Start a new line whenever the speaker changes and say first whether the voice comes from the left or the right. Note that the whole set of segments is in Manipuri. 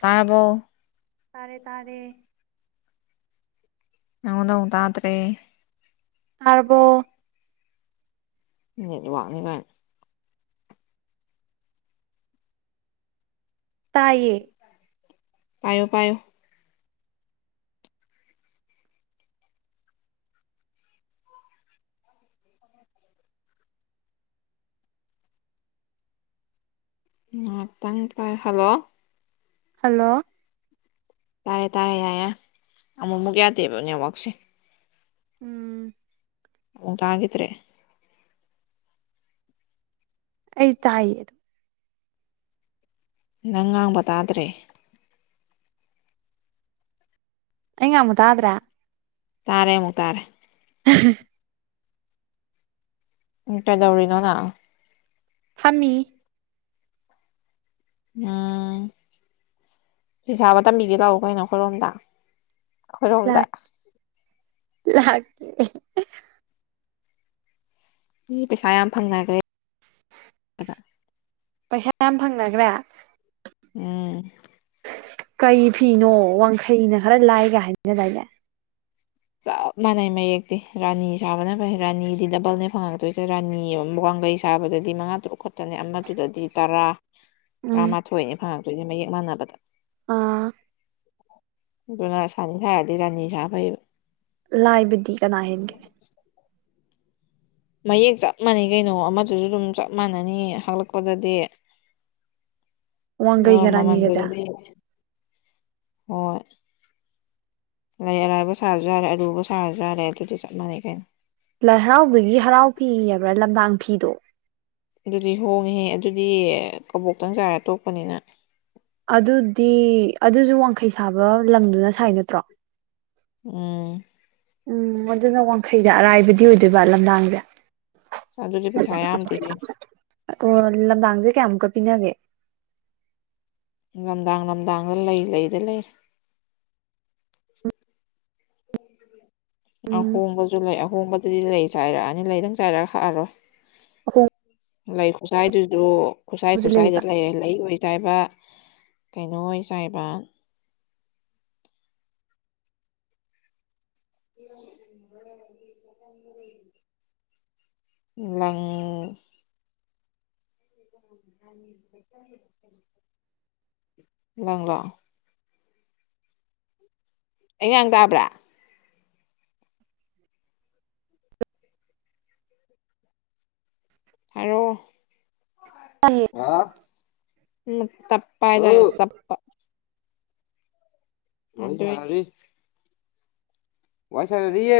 left: ꯇꯥꯔꯕꯣ
right: ꯇꯥꯔꯦ ꯇꯥꯔꯦ
left: ꯍꯥꯎꯗꯧꯗ꯭ꯔꯦ
right: ꯔꯕꯣ
left: ꯅꯦꯠ ꯋꯥꯉꯅꯦ ꯒꯥꯏꯅ
right: ꯇꯥꯏꯌꯦ
left: ꯄꯥꯏꯌꯣ ꯄꯥꯏꯌꯣ ꯍꯜꯂꯣ
right: ꯍꯜꯂꯣ
left: ꯇꯥꯔꯦ ꯇꯥꯔꯦ ꯌꯥꯔꯌꯦ ꯑꯃꯨꯛꯃꯨꯛ ꯌꯥꯗꯦꯕ ꯅꯦꯠꯋꯥꯛꯁꯦ
right: ꯎꯝ
left: ꯇꯥꯒꯤꯗ꯭ꯔꯦ
right: ꯑꯩ ꯇꯏꯌꯦ ꯑꯗꯨ
left: ꯅꯪ ꯉꯥꯡꯕ ꯇꯥꯗ꯭ꯔꯦ
right: ꯍꯃꯗꯗ꯭ꯔꯥ
left: ꯇꯥꯔꯦꯃꯨꯛ ꯇꯥꯔꯦ ꯀꯩꯗꯧꯔꯤꯅꯣ ꯅꯪ
right: ꯐꯃꯤ
left: ꯎꯝ ꯄꯩꯁꯥꯕ ꯇꯝꯕꯤꯒꯦ ꯇꯥꯛꯑꯣ ꯀꯩꯅꯣ ꯑꯩꯈꯣꯏꯔꯣꯝꯗ ꯑꯩꯈꯣꯏꯔꯣꯝꯗ
right: ꯂꯥꯀꯦ
left: ꯃꯤ ꯄꯩꯁꯥ ꯌꯥꯝ ꯐꯪꯅꯈ꯭ꯔꯦ
right: ꯄꯩꯁꯥ ꯌꯥꯝ ꯐꯪꯅꯈ꯭ꯔꯦ
left: ꯎꯝ
right: ꯀꯔꯤ ꯐꯤꯅꯣ ꯋꯥꯡꯈꯩꯅ ꯈꯔ ꯂꯥꯏꯒ ꯍꯥꯏꯅꯤꯅꯗꯥꯏꯅꯦ
left: ꯆꯞ ꯃꯥꯟꯅꯩ ꯃꯌꯦꯛꯇꯤ ꯔꯥꯅꯤ ꯁꯥꯕꯅ ꯐꯩ ꯔꯥꯅꯤꯗꯤ ꯗꯕꯜꯅꯦ ꯐꯪꯉꯛꯇꯣꯏꯁꯦ ꯔꯥꯅꯤ ꯑꯃ ꯋꯥꯡ ꯂꯩ ꯁꯥꯕꯗꯗꯤ ꯃꯉꯥ ꯇꯔꯨꯛ ꯈꯇꯅꯦ ꯑꯃꯗꯨꯗꯗꯤ ꯇꯔꯥ
right: ꯎꯝ
left: ꯇꯔꯥꯃꯥꯊꯣꯏꯅꯤ ꯐꯉꯛꯇꯣꯏꯅꯦ ꯃꯌꯦꯛ ꯃꯥꯟꯅꯕꯗ
right: ꯑꯥ
left: ꯑꯗꯨꯅ ꯁꯅꯤ ꯁꯥꯔꯗꯤ ꯔꯥꯅꯤ ꯁꯥꯕ ꯐꯌꯦꯕ꯫
right: ꯂꯥꯏꯕꯗꯤ ꯀꯅꯥ ꯍꯦꯟꯒꯦ?
left: ꯃꯌꯦꯛ ꯆꯞ ꯃꯥꯟꯅꯩ ꯀꯩꯅꯣ ꯑꯃꯗꯨꯁꯨ ꯗꯨꯝ ꯆꯞ ꯃꯥꯟꯅꯅꯤ ꯍꯛꯂꯛꯄꯗꯗꯤ
right: [inaudible]
left: ꯑꯗꯣ
right: ꯋꯥꯡꯒꯩꯒꯔꯥꯅꯤꯒꯖꯦ
left: ꯃꯃꯜꯗꯨꯗꯗꯤ ꯍꯣꯏ ꯂꯩ ꯑꯔꯥꯏꯕ ꯁꯥꯔꯁꯨ ꯌꯥꯔꯦ ꯑꯔꯨꯕ ꯁꯥꯔꯁꯨ ꯌꯥꯔꯦ ꯑꯗꯨꯗꯤ ꯆꯞ ꯃꯥꯟꯅꯩ ꯀꯩꯅꯣ
right: ꯂꯥꯏ ꯍꯔꯥꯎꯕꯒꯤ ꯍꯔꯥꯎ ꯐꯤ ꯍꯥꯏꯕ꯭ꯔꯥ ꯂꯝꯗꯥꯡ ꯐꯤꯗꯣ
left: ꯑꯗꯨꯗꯤ ꯍꯣꯡꯉꯤꯍꯦ ꯑꯗꯨꯗꯤ ꯀꯕꯣꯛꯇꯪ ꯆꯥꯏꯔ ꯇꯣꯛꯄꯅꯤꯅ
right: ꯑꯗꯨꯗꯤ ꯑꯗꯨꯁꯨ ꯋꯥꯡꯈꯩ ꯁꯥꯕ ꯂꯪꯗꯨꯅ ꯁꯥꯏ ꯅꯠꯇ꯭ꯔꯣ?
left: ꯎꯝ
right: ꯎꯝ ꯑꯗꯨꯅ ꯋꯥꯡꯈꯩꯗ ꯑꯔꯥꯏꯕꯗꯤ ꯑꯣꯗꯨꯏꯕ ꯂꯝꯗꯥꯡꯖꯦ꯫
left: ꯑꯗꯨꯗꯤ ꯄꯤꯊꯥ ꯌꯥꯝꯗꯦꯍꯦ꯫
right: ꯑꯣ ꯂꯝꯗꯥꯡꯁꯦ ꯀꯌꯥꯃꯨꯛꯀ ꯄꯤꯅꯒꯦ?
left: ꯂꯝꯗꯥꯡ ꯂꯝꯗꯥꯡꯗ ꯂꯩ ꯂꯩꯗ ꯂꯩꯔ
right: ꯎꯝ
left: ꯑꯍꯣꯡꯕꯁꯨ ꯂꯩ ꯑꯍꯣꯡꯕꯗꯗꯤ ꯂꯩ ꯆꯥꯏꯔꯛꯑꯅꯤ ꯂꯩ ꯗꯨꯝ ꯆꯥꯏꯔ ꯍꯛꯑꯔꯣꯏ꯫
right: [unintelligible]
left: ꯂꯩ ꯈꯨꯁꯥꯏꯗꯨꯖꯨ ꯈꯨꯁꯥꯏ ꯈꯨꯁꯥꯏꯗ
right: ꯂꯩꯕ
left: ꯂꯩꯔꯦ ꯂꯩ ꯑꯣꯏ ꯆꯥꯏꯕ ꯀꯩꯅꯣ ꯑꯣꯏ ꯆꯥꯏꯕ [inaudible] ꯂꯪ ꯂꯪꯂꯣ ꯑꯩꯉꯥꯡ ꯇꯥꯕ꯭ꯔꯥ ꯍꯥꯏꯔꯣ
right: ꯇꯥꯏꯌꯦ
left: [unintelligible] [unintelligible] ꯋꯥꯏꯁꯥꯅꯔꯤꯌꯦ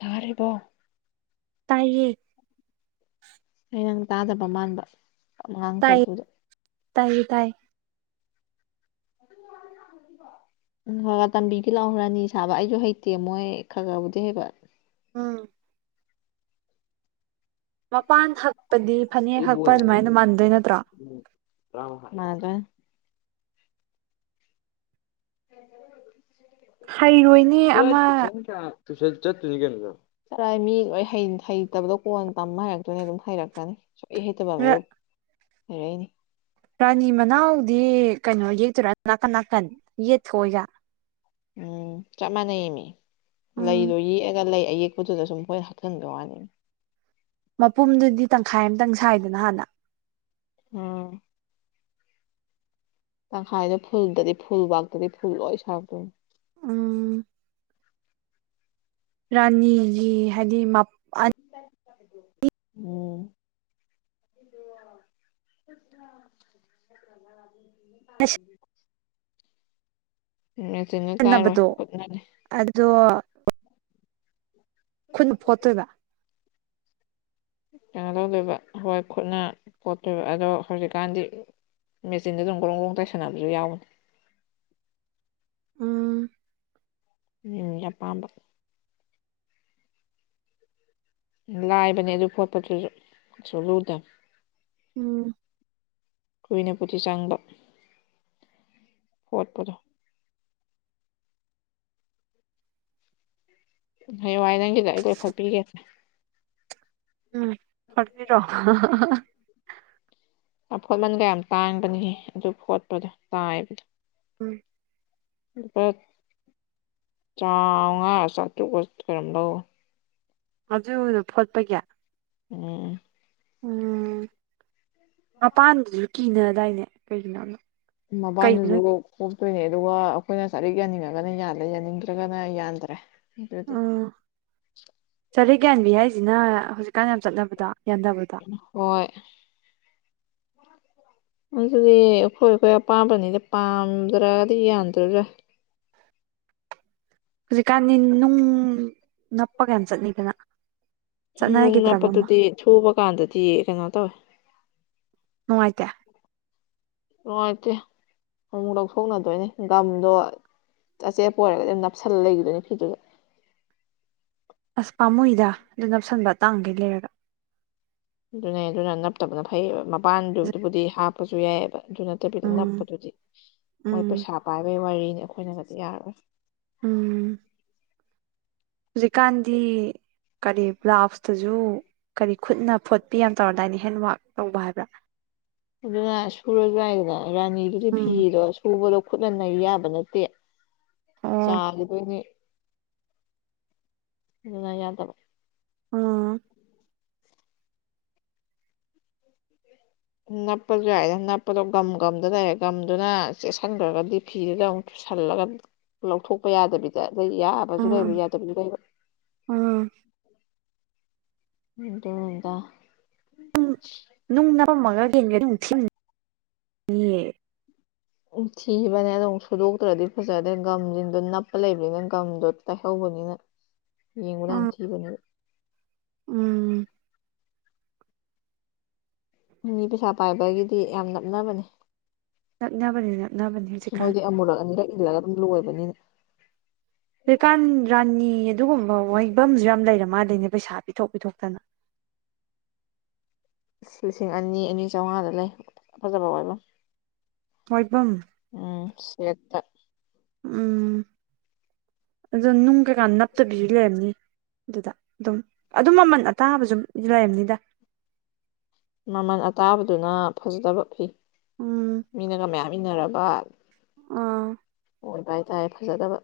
left: ꯌꯥꯔꯦꯕꯣ
right: ꯇꯥꯏꯌꯦ
left: ꯑꯪ ꯇꯥꯗꯕ ꯃꯥꯟꯕ ꯑꯉꯥꯡ
right: ꯇꯥꯏꯌꯦ
left: ꯇꯕꯗꯨꯗ
right: ꯇꯥꯏꯌꯦ ꯇꯥꯏ [inaudible]
left: [unintelligible] ꯇꯝꯕꯤꯒꯦ ꯂꯥꯎ ꯔꯥꯅꯤ ꯁꯥꯕ ꯑꯩꯁꯨ ꯍꯩꯇꯦ ꯃꯣꯏ ꯈꯔ ꯈꯔꯕꯨꯗꯤ ꯍꯩꯕ
right: ꯎꯝ ꯃꯄꯥꯟ ꯍꯛꯄꯗꯤ ꯐꯅꯦꯛ
left: ꯑꯩꯕꯨ
right: ꯍꯛꯄ
left: ꯑꯣꯏꯅ ꯎꯝ
right: ꯗꯨꯃꯥꯏꯅ ꯃꯥꯟꯗꯣꯏ ꯅꯠꯇ
left: [unintelligible]
right: ꯍꯩꯔꯣꯏꯅꯦ
left: [unintelligible]
right: ꯑꯃ
left: ꯇꯨꯁꯟ ꯆꯠꯇꯣꯏ [unintelligible] ꯃꯤ ꯂꯣꯏ ꯍꯩ ꯍꯩꯇꯕꯗꯣ ꯀꯣꯟ ꯇꯝꯃ ꯍꯩꯔꯛꯇꯣꯏꯅꯦ ꯗꯨꯝ ꯍꯩꯔꯛꯀꯅꯤ [unintelligible] ꯍꯔꯅꯤ
right: ꯔꯥꯅꯤ ꯃꯅꯥꯎꯗꯤ ꯀꯩꯅꯣ ꯌꯦꯛꯇꯣꯔꯥ ꯅꯥꯀꯟ ꯅꯥꯀꯟ ꯌꯦꯠꯊꯣꯏꯒ
left: ꯎꯝ ꯆꯞ ꯃꯥꯟꯅꯌꯦꯃꯤ
right: ꯎꯝ
left: ꯂꯩꯗꯣ ꯌꯦꯛꯑꯒ ꯂꯩ ꯑꯌꯦꯛꯄꯗꯨꯗ ꯁꯨꯝ [unintelligible]
right: ꯃꯄꯨꯝꯗꯨꯗꯤ ꯇꯪꯈꯥꯏ ꯑꯃꯇꯪ ꯁꯥꯏꯗꯅ ꯍꯥꯟꯅ
left: ꯎꯝ ꯇꯪꯈꯥꯏꯗꯣ ꯐꯨꯜꯗꯗꯤ ꯐꯨꯜꯕꯥꯛꯇꯗꯤ ꯐꯨꯜ ꯂꯣꯏ ꯁꯥꯔꯛꯇꯣꯏꯅꯤ꯫
right: ꯎꯝ ꯔꯥꯅꯤꯒꯤ ꯍꯥꯏꯗꯤ ꯃꯥ
left: ꯎꯝ [unintelligible] [inaudible] ꯅꯆꯤꯟꯂ ꯇꯥꯏꯔꯣꯏ
right: ꯁꯤꯖꯤꯟꯅꯕꯗꯣ
left: ꯈꯣꯠꯅꯅꯤ
right: ꯑꯗꯣ ꯑꯩꯈꯣꯏꯅ ꯐꯣꯠꯇꯣꯏꯗ
left: ꯀꯩꯅꯣ ꯇꯗꯣꯏꯕ ꯍꯣꯏ ꯈꯨꯠꯅ ꯄꯣꯠꯇꯣꯏꯕ ꯑꯗꯣ ꯍꯧꯖꯤꯛꯀꯥꯟꯗꯤ ꯃꯦꯆꯤꯟꯗ ꯑꯗꯨꯝ ꯒꯣꯔꯣꯡ ꯒ꯭ꯔꯣꯡ ꯇꯥꯏ ꯁꯥꯟꯅꯕꯁꯨ ꯌꯥꯎꯅꯤ
right: [unintelligible] [inaudible] ꯎꯝ
left: ꯎꯝ ꯆꯄꯥꯟꯝꯕ ꯂꯥꯏꯕꯅꯦ ꯑꯗꯨ ꯈꯣꯠꯄꯗꯨ ꯁꯂꯨꯗꯕ
right: ꯎꯝ
left: ꯀꯨꯏꯅꯕꯨꯗꯤ ꯆꯥꯡꯕ ꯍꯣꯠꯄꯗꯣ ꯍꯌꯦ ꯋꯥꯏ ꯅꯪꯒꯤꯗ ꯑꯩ ꯂꯣꯏꯐꯠꯄꯤꯒꯦꯁꯦ
right: ꯎꯝ ꯐꯕꯤꯔꯣ
left: ꯑꯐꯣꯠꯃꯟꯒ ꯌꯥꯝ ꯇꯥꯡꯕꯅꯤꯍ ꯑꯗꯨ ꯐꯣꯠꯄꯗꯣ ꯇꯥꯏꯕꯗ
right: ꯎꯝ
left: ꯆꯥꯎꯥꯉꯥ ꯆꯥꯇ꯭ꯔꯨꯛ ꯈꯔꯝꯝꯕ
right: ꯑꯗꯨꯗ ꯐꯣꯠꯄꯒꯤ
left: ꯎꯝ
right: ꯎꯝ ꯃꯄꯥꯟꯗꯁꯨ ꯀꯤꯅꯗꯥꯏꯅꯦ ꯀꯩꯒꯤꯅꯣꯗꯣ
left: ꯃꯄꯥꯟꯗꯨꯁꯨ ꯀꯣꯛꯇꯣꯏꯅꯦ ꯑꯗꯨꯒ ꯑꯩꯈꯣꯏꯅ ꯁꯥꯏꯔꯤꯛ ꯌꯥꯅꯤꯡꯉꯒꯅ ꯌꯥꯜꯂꯦ ꯌꯥꯅꯤꯡꯗ꯭ꯔꯒꯅ ꯌꯥꯟꯗ꯭ꯔꯦ ꯑꯗꯨꯗꯤ
right: ꯎꯝ ꯆꯔꯦ ꯌꯥꯌꯥꯟꯕꯤ ꯍꯥꯏꯁꯤꯅ ꯍꯧꯖꯤꯛꯀꯥꯟ ꯌꯥꯝ ꯆꯠꯅꯕꯗ
left: ꯍꯣꯏ ꯑꯗꯨꯗꯤ ꯑꯩꯈꯣꯏ ꯑꯩꯈꯣꯏ ꯑꯄꯥꯝꯕꯅꯤꯗꯤ ꯄꯥꯝꯗ꯭ꯔꯒꯗꯤ ꯌꯥꯟꯗ꯭ꯔꯣꯏꯔ꯭ꯔꯥ
right: ꯍꯧꯖꯤꯛꯀꯥꯟꯅꯤ ꯅꯨꯡ ꯅꯞꯄ ꯀꯌꯥꯝ ꯆꯠꯅꯤꯗꯅ
left: ꯅꯣꯡ ꯅꯛꯞꯄꯗꯨꯗꯤ ꯊꯨꯕ ꯀꯥꯟꯗꯗꯤ ꯀꯩꯅꯣ ꯇꯧꯋꯦ
right: ꯉꯗ [inaudible]
left: ꯅꯨꯡꯉꯥꯏꯇꯦ ꯑꯃꯨꯛ ꯂꯧꯊꯣꯛꯅꯗꯣꯏꯅꯦꯒꯥꯝꯗꯣ ꯑꯆꯦꯠꯄ ꯑꯣꯏꯔꯒꯗꯤ ꯑꯗꯨꯝ ꯅꯞꯁꯜꯂ ꯂꯩꯈꯤꯗꯣꯏꯅꯤ ꯐꯤꯗꯨꯗ
right: ꯑꯁ ꯄꯥꯃꯨꯣꯏꯗ ꯑꯗꯨ ꯅꯞꯁꯟꯕꯇꯥꯡꯈꯩ ꯂꯩꯔꯒ
left: ꯑꯗꯨꯅꯦ ꯑꯗꯨꯅ ꯅꯞꯇꯕꯅ ꯐꯩꯌꯦꯕ ꯃꯄꯥꯟꯗꯨꯗꯨꯕꯨꯗꯤ ꯍꯥꯞꯄꯁꯨ ꯌꯥꯏꯑꯕ ꯑꯗꯨ ꯅꯠꯇꯕꯤꯗ
right: ꯎꯝ
left: ꯅꯛꯄꯗꯨꯗꯤ ꯃꯣꯏ
right: ꯎꯝ
left: ꯄꯩꯁꯥ ꯄꯥꯏꯕꯒꯤ ꯋꯥꯔꯤꯅꯤ ꯑꯩꯈꯣꯏꯅꯒꯗꯤ ꯌꯥꯔꯔꯣꯏ
right: ꯎꯝ ꯍꯧꯖꯤꯀꯥꯟꯗꯤꯤ ꯀꯔꯤ ꯕ꯭ꯂꯥꯎꯁꯇꯁꯨ ꯀꯔꯤ ꯈꯨꯠꯅ ꯐꯣꯠꯄꯤ ꯌꯥꯝ ꯇꯧꯔꯗꯥꯏꯅꯦ ꯍꯦꯟꯋꯛ ꯇꯧꯕ ꯍꯥꯏꯕ꯭ꯔꯥ
left: ꯑꯗꯨꯅ ꯁꯨꯔꯁꯨ ꯍꯥꯏꯏꯗꯅ ꯔꯥꯅꯤꯗꯨꯗꯤ
right: ꯎꯝ
left: ꯐꯤꯔꯣ ꯁꯨꯕꯗꯣ ꯈꯨꯠꯅꯍꯟꯅ ꯌꯥꯕ ꯅꯠꯇꯦ
right: ꯑꯣ
left: ꯆꯥꯈꯤꯗꯣꯏꯅꯤ ꯎ ꯌꯥ ꯇꯕ [inaudible]
right: ꯑꯥ [inaudible]
left: ꯅꯞꯄꯁꯨ ꯌꯥꯏꯅ ꯅꯞꯄꯗꯣ ꯒꯝ ꯒꯝꯗ ꯂꯩꯔꯦ ꯒꯝꯗꯨꯅ ꯆꯦꯛꯁꯤꯟꯈ꯭ꯔꯒꯗꯤ ꯐꯤꯗꯨꯗ ꯑꯃꯨꯛ ꯁꯜꯂꯒ ꯂꯧꯊꯣꯛꯄ ꯌꯥꯗꯕꯤꯗ ꯑ ꯌꯥ ꯄꯁꯨ ꯂꯩꯕ
right: ꯎꯝ
left: ꯌꯥꯗ ꯀꯕ
right: ꯎꯝ
left: ꯍꯇꯅꯗ
right: ꯅꯨꯡ ꯅꯝꯃꯒꯦꯟꯒ ꯅꯨꯡꯊꯤ
left: ꯎ ꯊꯤꯕꯅꯦ ꯑꯗꯨꯝ ꯁꯨꯗꯣꯛꯇ꯭ꯔꯗꯤ ꯐꯖꯗꯦ ꯒꯝꯁꯤꯡꯗꯣ ꯅꯞꯄ ꯂꯩꯕꯅꯤꯅ ꯒꯝꯗꯣ ꯇꯥꯏꯍꯧꯕ ꯗ ꯌꯦꯟ
right: ꯎꯝ
left: ꯀꯇꯅꯤ
right: ꯎꯝ
left: ꯃꯤꯅꯤ ꯄꯩꯁꯥ ꯄꯥꯏꯕꯒꯤꯗꯤ ꯌꯥꯝ ꯅꯞꯅꯕꯅꯦ
right: ꯅꯛꯅꯕꯅꯦ ꯅꯛꯅꯕꯅꯦ ꯍꯧꯖꯤꯛꯀꯥꯟ
left: ꯃꯣꯏꯗꯤ ꯑꯃꯨꯔꯛ ꯑꯅꯤꯔꯛ ꯏꯜꯂꯒ ꯑꯗꯨꯝ ꯂꯣꯏꯕꯅꯤꯅ
right: ꯍꯀꯥꯟ ꯔꯥꯟꯅꯤ ꯑꯗꯨꯒꯨꯝꯕ ꯋꯥꯏꯐꯝꯁꯨ ꯌꯥꯝ ꯂꯩꯔ ꯃꯥꯗꯩꯅꯦ ꯄꯩꯁꯥ ꯄꯤꯊꯣꯛ ꯄꯤꯊꯣꯛꯇꯅ
left: ꯑ ꯂꯤꯁꯤꯡ ꯑꯅꯤ ꯑꯅꯤ ꯆꯥꯝꯃꯉꯥꯗ ꯂꯩ ꯐꯖꯕ ꯑꯣꯏꯕ
right: ꯑꯣꯏꯏꯕꯝ
left: ꯎꯝ ꯁꯦꯠꯇ
right: ꯎꯝ ꯑꯗꯨꯗꯅ ꯀ ꯀꯥꯟ ꯅꯞꯇ ꯕꯤꯖꯤ ꯂꯅꯤ ꯑꯗꯨꯗ ꯑꯗꯨꯝ ꯑꯗꯨꯝ ꯃꯃꯜ ꯑꯇꯥꯕꯁꯨ ꯂꯩꯔꯝꯅꯤꯗ
left: ꯃꯃꯜ ꯑꯇꯥꯕꯗꯨꯅ ꯐꯖꯗꯕ ꯐꯤ
right: ꯎꯝ
left: ꯃꯤꯅꯒ ꯃꯌꯥꯝ ꯏꯟꯅꯔꯕ
right: ꯑꯥ
left: ꯑꯣꯏꯕ ꯍꯥꯏ ꯇꯔꯦ ꯐꯖꯗꯕ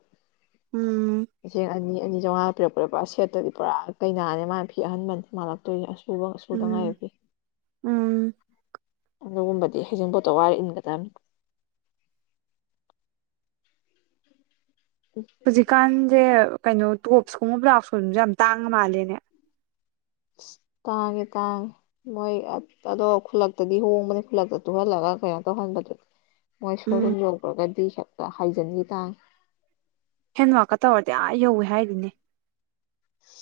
right: ꯎꯝ
left: ꯂꯤꯁꯤꯡ ꯑꯅꯤ ꯑꯦꯅꯤ ꯆꯥꯝꯉꯥ ꯄꯤꯔꯛꯄꯔꯦꯔꯥꯦꯠꯇꯗꯤ ꯄꯨꯔꯥ ꯀꯩꯅꯥꯅꯦ ꯃꯥꯒꯤ ꯐꯤ ꯑꯍꯟꯕꯟꯗꯤ ꯃꯥꯜꯂꯛꯇꯣꯏꯅꯦ ꯑꯁ ꯁꯨꯕ
right: ꯎꯝ
left: ꯁꯨꯗꯉꯥꯏꯕꯤ
right: ꯎꯝ
left: ꯑꯗꯨꯒꯨꯝꯕꯗꯤ ꯍꯩꯖꯤꯡꯄꯣꯠꯇꯣ ꯋꯥꯔꯛ ꯏꯟꯒ ꯇꯅꯤ
right: ꯍꯧꯖꯤꯛꯀꯥꯟꯁꯦ ꯀꯩꯅꯣ ꯇꯣꯞꯁꯀꯨꯝꯕ ꯕ꯭ꯂꯥꯎꯁꯀꯨꯝꯕꯁꯨꯦ ꯌꯥꯝ ꯇꯥꯡꯉ ꯃꯥꯜꯂꯦꯅꯦ [unintelligible]
left: ꯇꯥꯡꯉꯦ ꯇꯥꯡꯉꯦ ꯃꯣꯏ ꯑꯗꯣ ꯈꯨꯜꯂꯛꯇꯗꯤ ꯍꯣꯡꯕꯅꯤ ꯈꯨꯜꯂꯛꯇ ꯇꯨꯍꯜꯂꯒ ꯀꯩꯅꯣ ꯇꯧꯍꯟ ꯃꯣꯏ
right: ꯎꯝ
left: ꯁꯣꯔꯨꯝ ꯌꯧꯈ꯭ꯔꯒꯗꯤ ꯍꯦꯛꯇ ꯍꯥꯏꯖꯟꯈꯤꯦ ꯇꯥꯡ
right: ꯍꯦꯟꯋꯀ ꯇꯧꯔꯗꯤ ꯑ ꯌꯧꯋꯦ ꯍꯥꯏꯔꯤꯅꯦ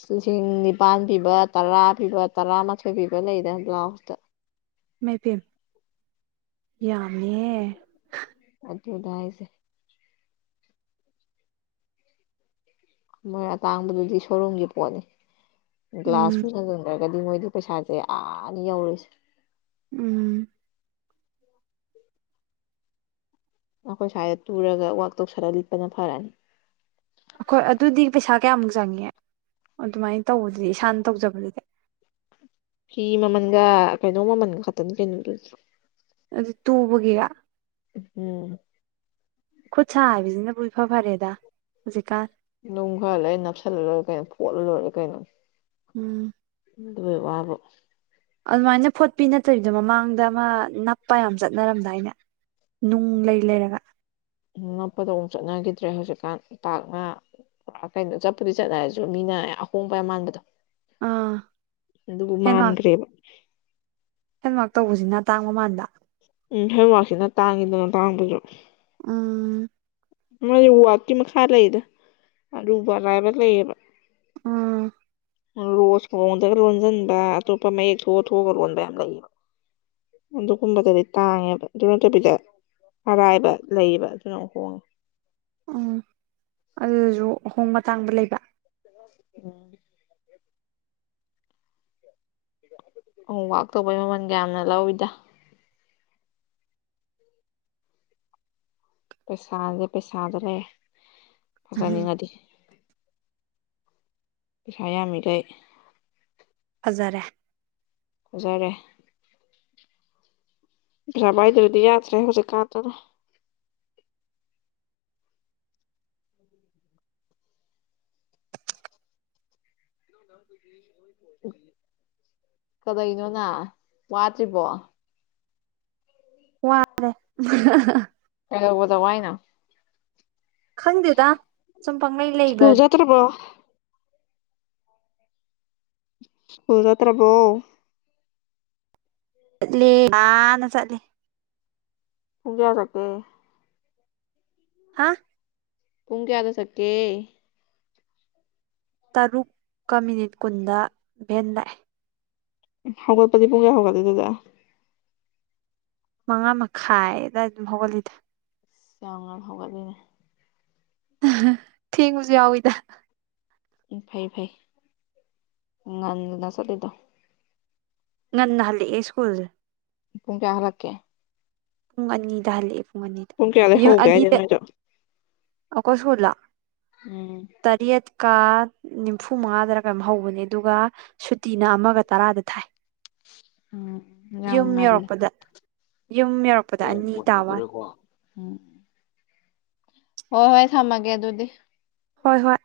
left: ꯂꯤꯁꯤꯡ ꯅꯤꯄꯥꯥꯟ ꯄꯤꯕ ꯇꯔꯥ ꯄꯤꯕ ꯇꯔꯥꯃꯥꯊꯣꯏ ꯄꯤꯕ ꯂꯩꯗꯅ ꯕ꯭ꯂꯥꯎꯁꯇ
right: ꯃꯕꯦꯝ ꯌꯥꯝꯃꯦ
left: ꯗ ꯍꯥꯏꯁꯦ ꯃꯣꯏ ꯑꯇꯥꯡꯕꯗꯨꯗꯤ ꯁꯣꯔꯨꯝꯒꯤ ꯄꯣꯠꯅꯤ
right: ꯎꯝ
left: ꯒ꯭ꯂꯥꯁ ꯐꯖ ꯒꯗꯤ ꯃꯣꯏꯗꯤ ꯄꯩꯁꯥꯁꯦ ꯑꯥꯅꯤ ꯌꯧꯔꯨꯁꯦ
right: ꯎꯝ
left: ꯑꯩꯈꯣꯏ ꯁ꯭ꯋꯥꯏꯗ ꯇꯨꯔꯒ ꯋꯥꯛ ꯇꯧꯁꯜꯂ ꯂꯤꯠꯄꯅ ꯐꯔꯅꯤ
right: ꯑꯩꯈꯣꯏ ꯑꯗꯨꯗꯤ ꯄꯩꯁꯥ ꯀꯌꯥꯃꯨꯛ ꯆꯪꯉꯦ ꯑꯗꯨꯃꯥꯏꯅ ꯇꯧꯕꯗꯨꯗꯤ ꯏꯁꯥꯅ ꯇꯧꯖꯕꯗꯨꯗ
left: ꯐꯤ ꯃꯃꯜꯒ ꯀꯩꯅꯣ ꯃꯃꯜꯒ ꯈꯛꯇꯅꯤ ꯀꯩꯅꯣꯗꯨ
right: ꯑꯗꯨ ꯇꯨꯕꯒꯤꯔ
left: ꯎꯝ
right: ꯈꯨꯠ ꯁꯥ ꯍꯥꯏꯕꯁꯤꯅꯕꯨꯣꯏ ꯐ ꯐꯔꯦꯗ ꯍꯧꯖꯤꯛꯀꯥꯟ
left: ꯅꯨꯡ ꯈꯔ ꯂꯩ ꯑꯩ ꯅꯞꯁꯜꯂ ꯂꯣꯏꯔꯦ ꯀꯩꯅꯣ ꯐꯣꯠꯂ ꯂꯣꯏꯔꯦ ꯀꯩꯅꯣ
right: ꯎꯝ
left: ꯑꯗꯨ ꯋꯥꯕ
right: ꯑꯗꯨꯃꯥꯏꯅ ꯐꯣꯠꯄꯤ ꯅꯠꯇꯕꯤꯗꯣ ꯃꯃꯥꯡꯗ ꯑꯃ ꯅꯞꯄ ꯌꯥꯝ ꯆꯠꯅꯔꯝꯗꯥꯏꯅꯦ ꯅꯨꯡ ꯂꯩ ꯂꯩꯔꯒ
left: ꯉ ꯄ ꯍ ꯆꯠꯅꯈꯤꯗ꯭ꯔꯦ ꯍꯧꯖꯤꯛꯀꯥꯟ ꯄꯥꯛ ꯉꯥ ꯀꯩꯅꯣ ꯆꯠꯄꯨꯗꯤ ꯆꯠꯂ ꯍꯥꯏꯔꯁꯨ ꯃꯤꯅ ꯑꯍꯣꯡꯕ ꯃꯥꯟꯕꯗꯣ
right: ꯑꯥ
left: ꯑꯗꯨꯕꯨ ꯃꯥꯟꯈ꯭ꯔꯦꯕ
right: ꯍꯦꯟꯋꯥꯔꯛ ꯇꯧꯕꯁꯤꯅ ꯇꯥꯡ ꯃꯃꯥꯟꯗ
left: ꯎꯝ ꯍꯦꯋꯥꯛꯁꯤꯅ ꯇꯥꯡꯉꯤꯗꯅ ꯇꯥꯡꯕꯁꯨ
right: ꯎꯝ
left: ꯃꯣꯏ ꯎꯋꯥꯛꯀꯤ ꯃꯈꯥ ꯂꯩꯗ ꯑꯗꯨ ꯑꯔꯥꯏꯕ ꯂꯩꯌꯦꯕ
right: ꯑꯥ
left: ꯔꯣꯁ ꯀꯗꯒ ꯔꯣꯖꯗꯥ ꯇ ꯃ ꯊ ꯊꯒ ꯔꯣꯗꯥ ꯑꯗꯨꯒ ꯀꯨꯝꯕꯗꯗꯤ ꯇꯥꯡꯉꯦꯕ ꯑꯗꯨꯅꯠꯇ ꯄꯗ ꯑꯔꯥꯏꯕ ꯂꯩꯌꯦꯕ ꯑꯗꯨꯅ ꯑꯃꯨꯛ ꯍꯣꯡꯉꯦ
right: ꯎꯝ ꯑꯗꯨꯁꯨ ꯑꯍꯣꯡꯕ ꯃꯇꯇꯥꯡꯕ ꯂꯩꯕ
left: ꯎꯝ ꯑꯣ ꯋꯥꯛ ꯇꯧꯕꯩ ꯃꯃꯜ ꯀꯌꯥꯝꯅ ꯂꯧꯏꯤꯗ ꯄꯩꯁꯥꯥꯁꯦ ꯄꯩꯁꯥꯗ꯭ꯔꯦ
right: ꯎꯝ
left: ꯐꯖꯅꯤꯡꯉꯗꯤ ꯁꯌꯥꯃꯤꯔꯩ
right: ꯐꯖꯔꯦ
left: ꯑꯣꯖꯥꯔꯦ ꯐꯔꯕ ꯏꯗꯔꯗꯤ ꯌꯥꯗꯔꯦ ꯍꯧꯁꯦ ꯀꯥ ꯇꯅ ꯀꯗꯩꯅꯣꯅ ꯋꯥꯠꯇ꯭ꯔꯤꯕꯣ
right: ꯋꯥꯔꯦ
left: ꯀꯩꯗꯧꯕꯗ ꯋꯥꯏꯅꯣ
right: ꯈꯪꯗꯦꯗ ꯁꯨꯝ ꯄꯥꯡꯂꯩ ꯂꯩꯕ
left: ꯁ꯭ꯀꯨꯜ ꯆꯠꯇ꯭ꯔꯕꯣ ꯁꯀ꯭ꯨꯜ ꯆꯠꯇꯔꯥꯕꯣ
right: ꯆꯠꯂꯤ ꯑꯅ ꯆꯠꯂꯤ
left: [unintelligible]
right: ꯍꯥ
left: ꯄꯨꯡ ꯀꯌꯥꯗ ꯆꯠꯀꯦ
right: ꯇꯔꯨꯛꯀ ꯃꯤꯅꯤꯠ ꯀꯨꯟꯗ ꯚꯦꯟ ꯂꯥꯛꯑꯦ
left: ꯍꯧꯒꯠꯄꯗꯤ ꯄꯨꯡ ꯀꯌꯥ ꯍꯧꯂꯤ ꯑꯗꯨ ꯑꯗꯨꯗꯤ
right: ꯃꯉꯥ ꯃꯈꯥꯏ ꯑꯗꯨꯋꯥꯏ ꯑꯗꯨꯝ ꯍꯧꯒꯠꯂꯤꯗ
left: ꯑ ꯌꯥꯝ ꯉꯟ ꯍꯧꯒꯠꯂꯤꯅꯦ
right: ꯊꯦꯡꯕꯁꯨ ꯌꯥꯎꯏ ꯗ
left: ꯎꯝ ꯐꯩ ꯐꯩ ꯎ ꯉꯥꯟꯅ ꯆꯠꯂꯤꯗꯣ
right: ꯉꯟꯅ ꯍꯟꯂꯛ ꯑꯦ ꯏꯁ꯭ꯀꯨꯜꯁꯦ
left: ꯄꯨꯡ ꯀꯌꯥ ꯍꯂꯀꯦ
right: ꯄꯨꯡ ꯑꯅꯤꯗ ꯍꯜꯂꯛꯑꯦ ꯄꯨꯡ ꯑꯅꯤꯗ
left: ꯀꯌꯥꯗꯩ
right: ꯌꯨꯝ
left: ꯍꯧꯒꯦ ꯍꯥꯏꯁꯦ
right: ꯑꯅꯤꯗ
left: ꯅꯣꯏꯗꯣ
right: ꯑꯈꯣꯏ ꯁꯀꯨꯜ ꯔꯣ
left: ꯎꯝ
right: ꯀꯥ ꯅꯤꯐꯨ ꯃꯉꯥꯗꯔ ꯀꯝ ꯍꯧꯕꯅꯦ ꯑꯗꯨꯒ ꯁꯨꯇꯤꯅ ꯑꯃꯒ ꯇꯔꯥꯗ ꯊꯥꯏ
left: ꯎꯝ ꯌꯥꯝ
right: ꯌꯨꯝ
left: ꯉꯜꯂꯤ
right: ꯌꯧꯔꯛꯄꯗ ꯌꯨꯝ ꯌꯧꯔꯛꯄꯗ
left: ꯑꯦ
right: ꯑꯅꯤ
left: ꯕꯣꯜ
right: ꯇꯥꯕ
left: ꯍꯧꯗꯣꯔꯦꯀꯣ ꯎꯝ ꯍꯣꯏ ꯍꯣꯏ ꯊꯝꯃꯒꯦ ꯑꯗꯨꯗꯤ
right: ꯍꯣꯏ ꯍꯣꯏ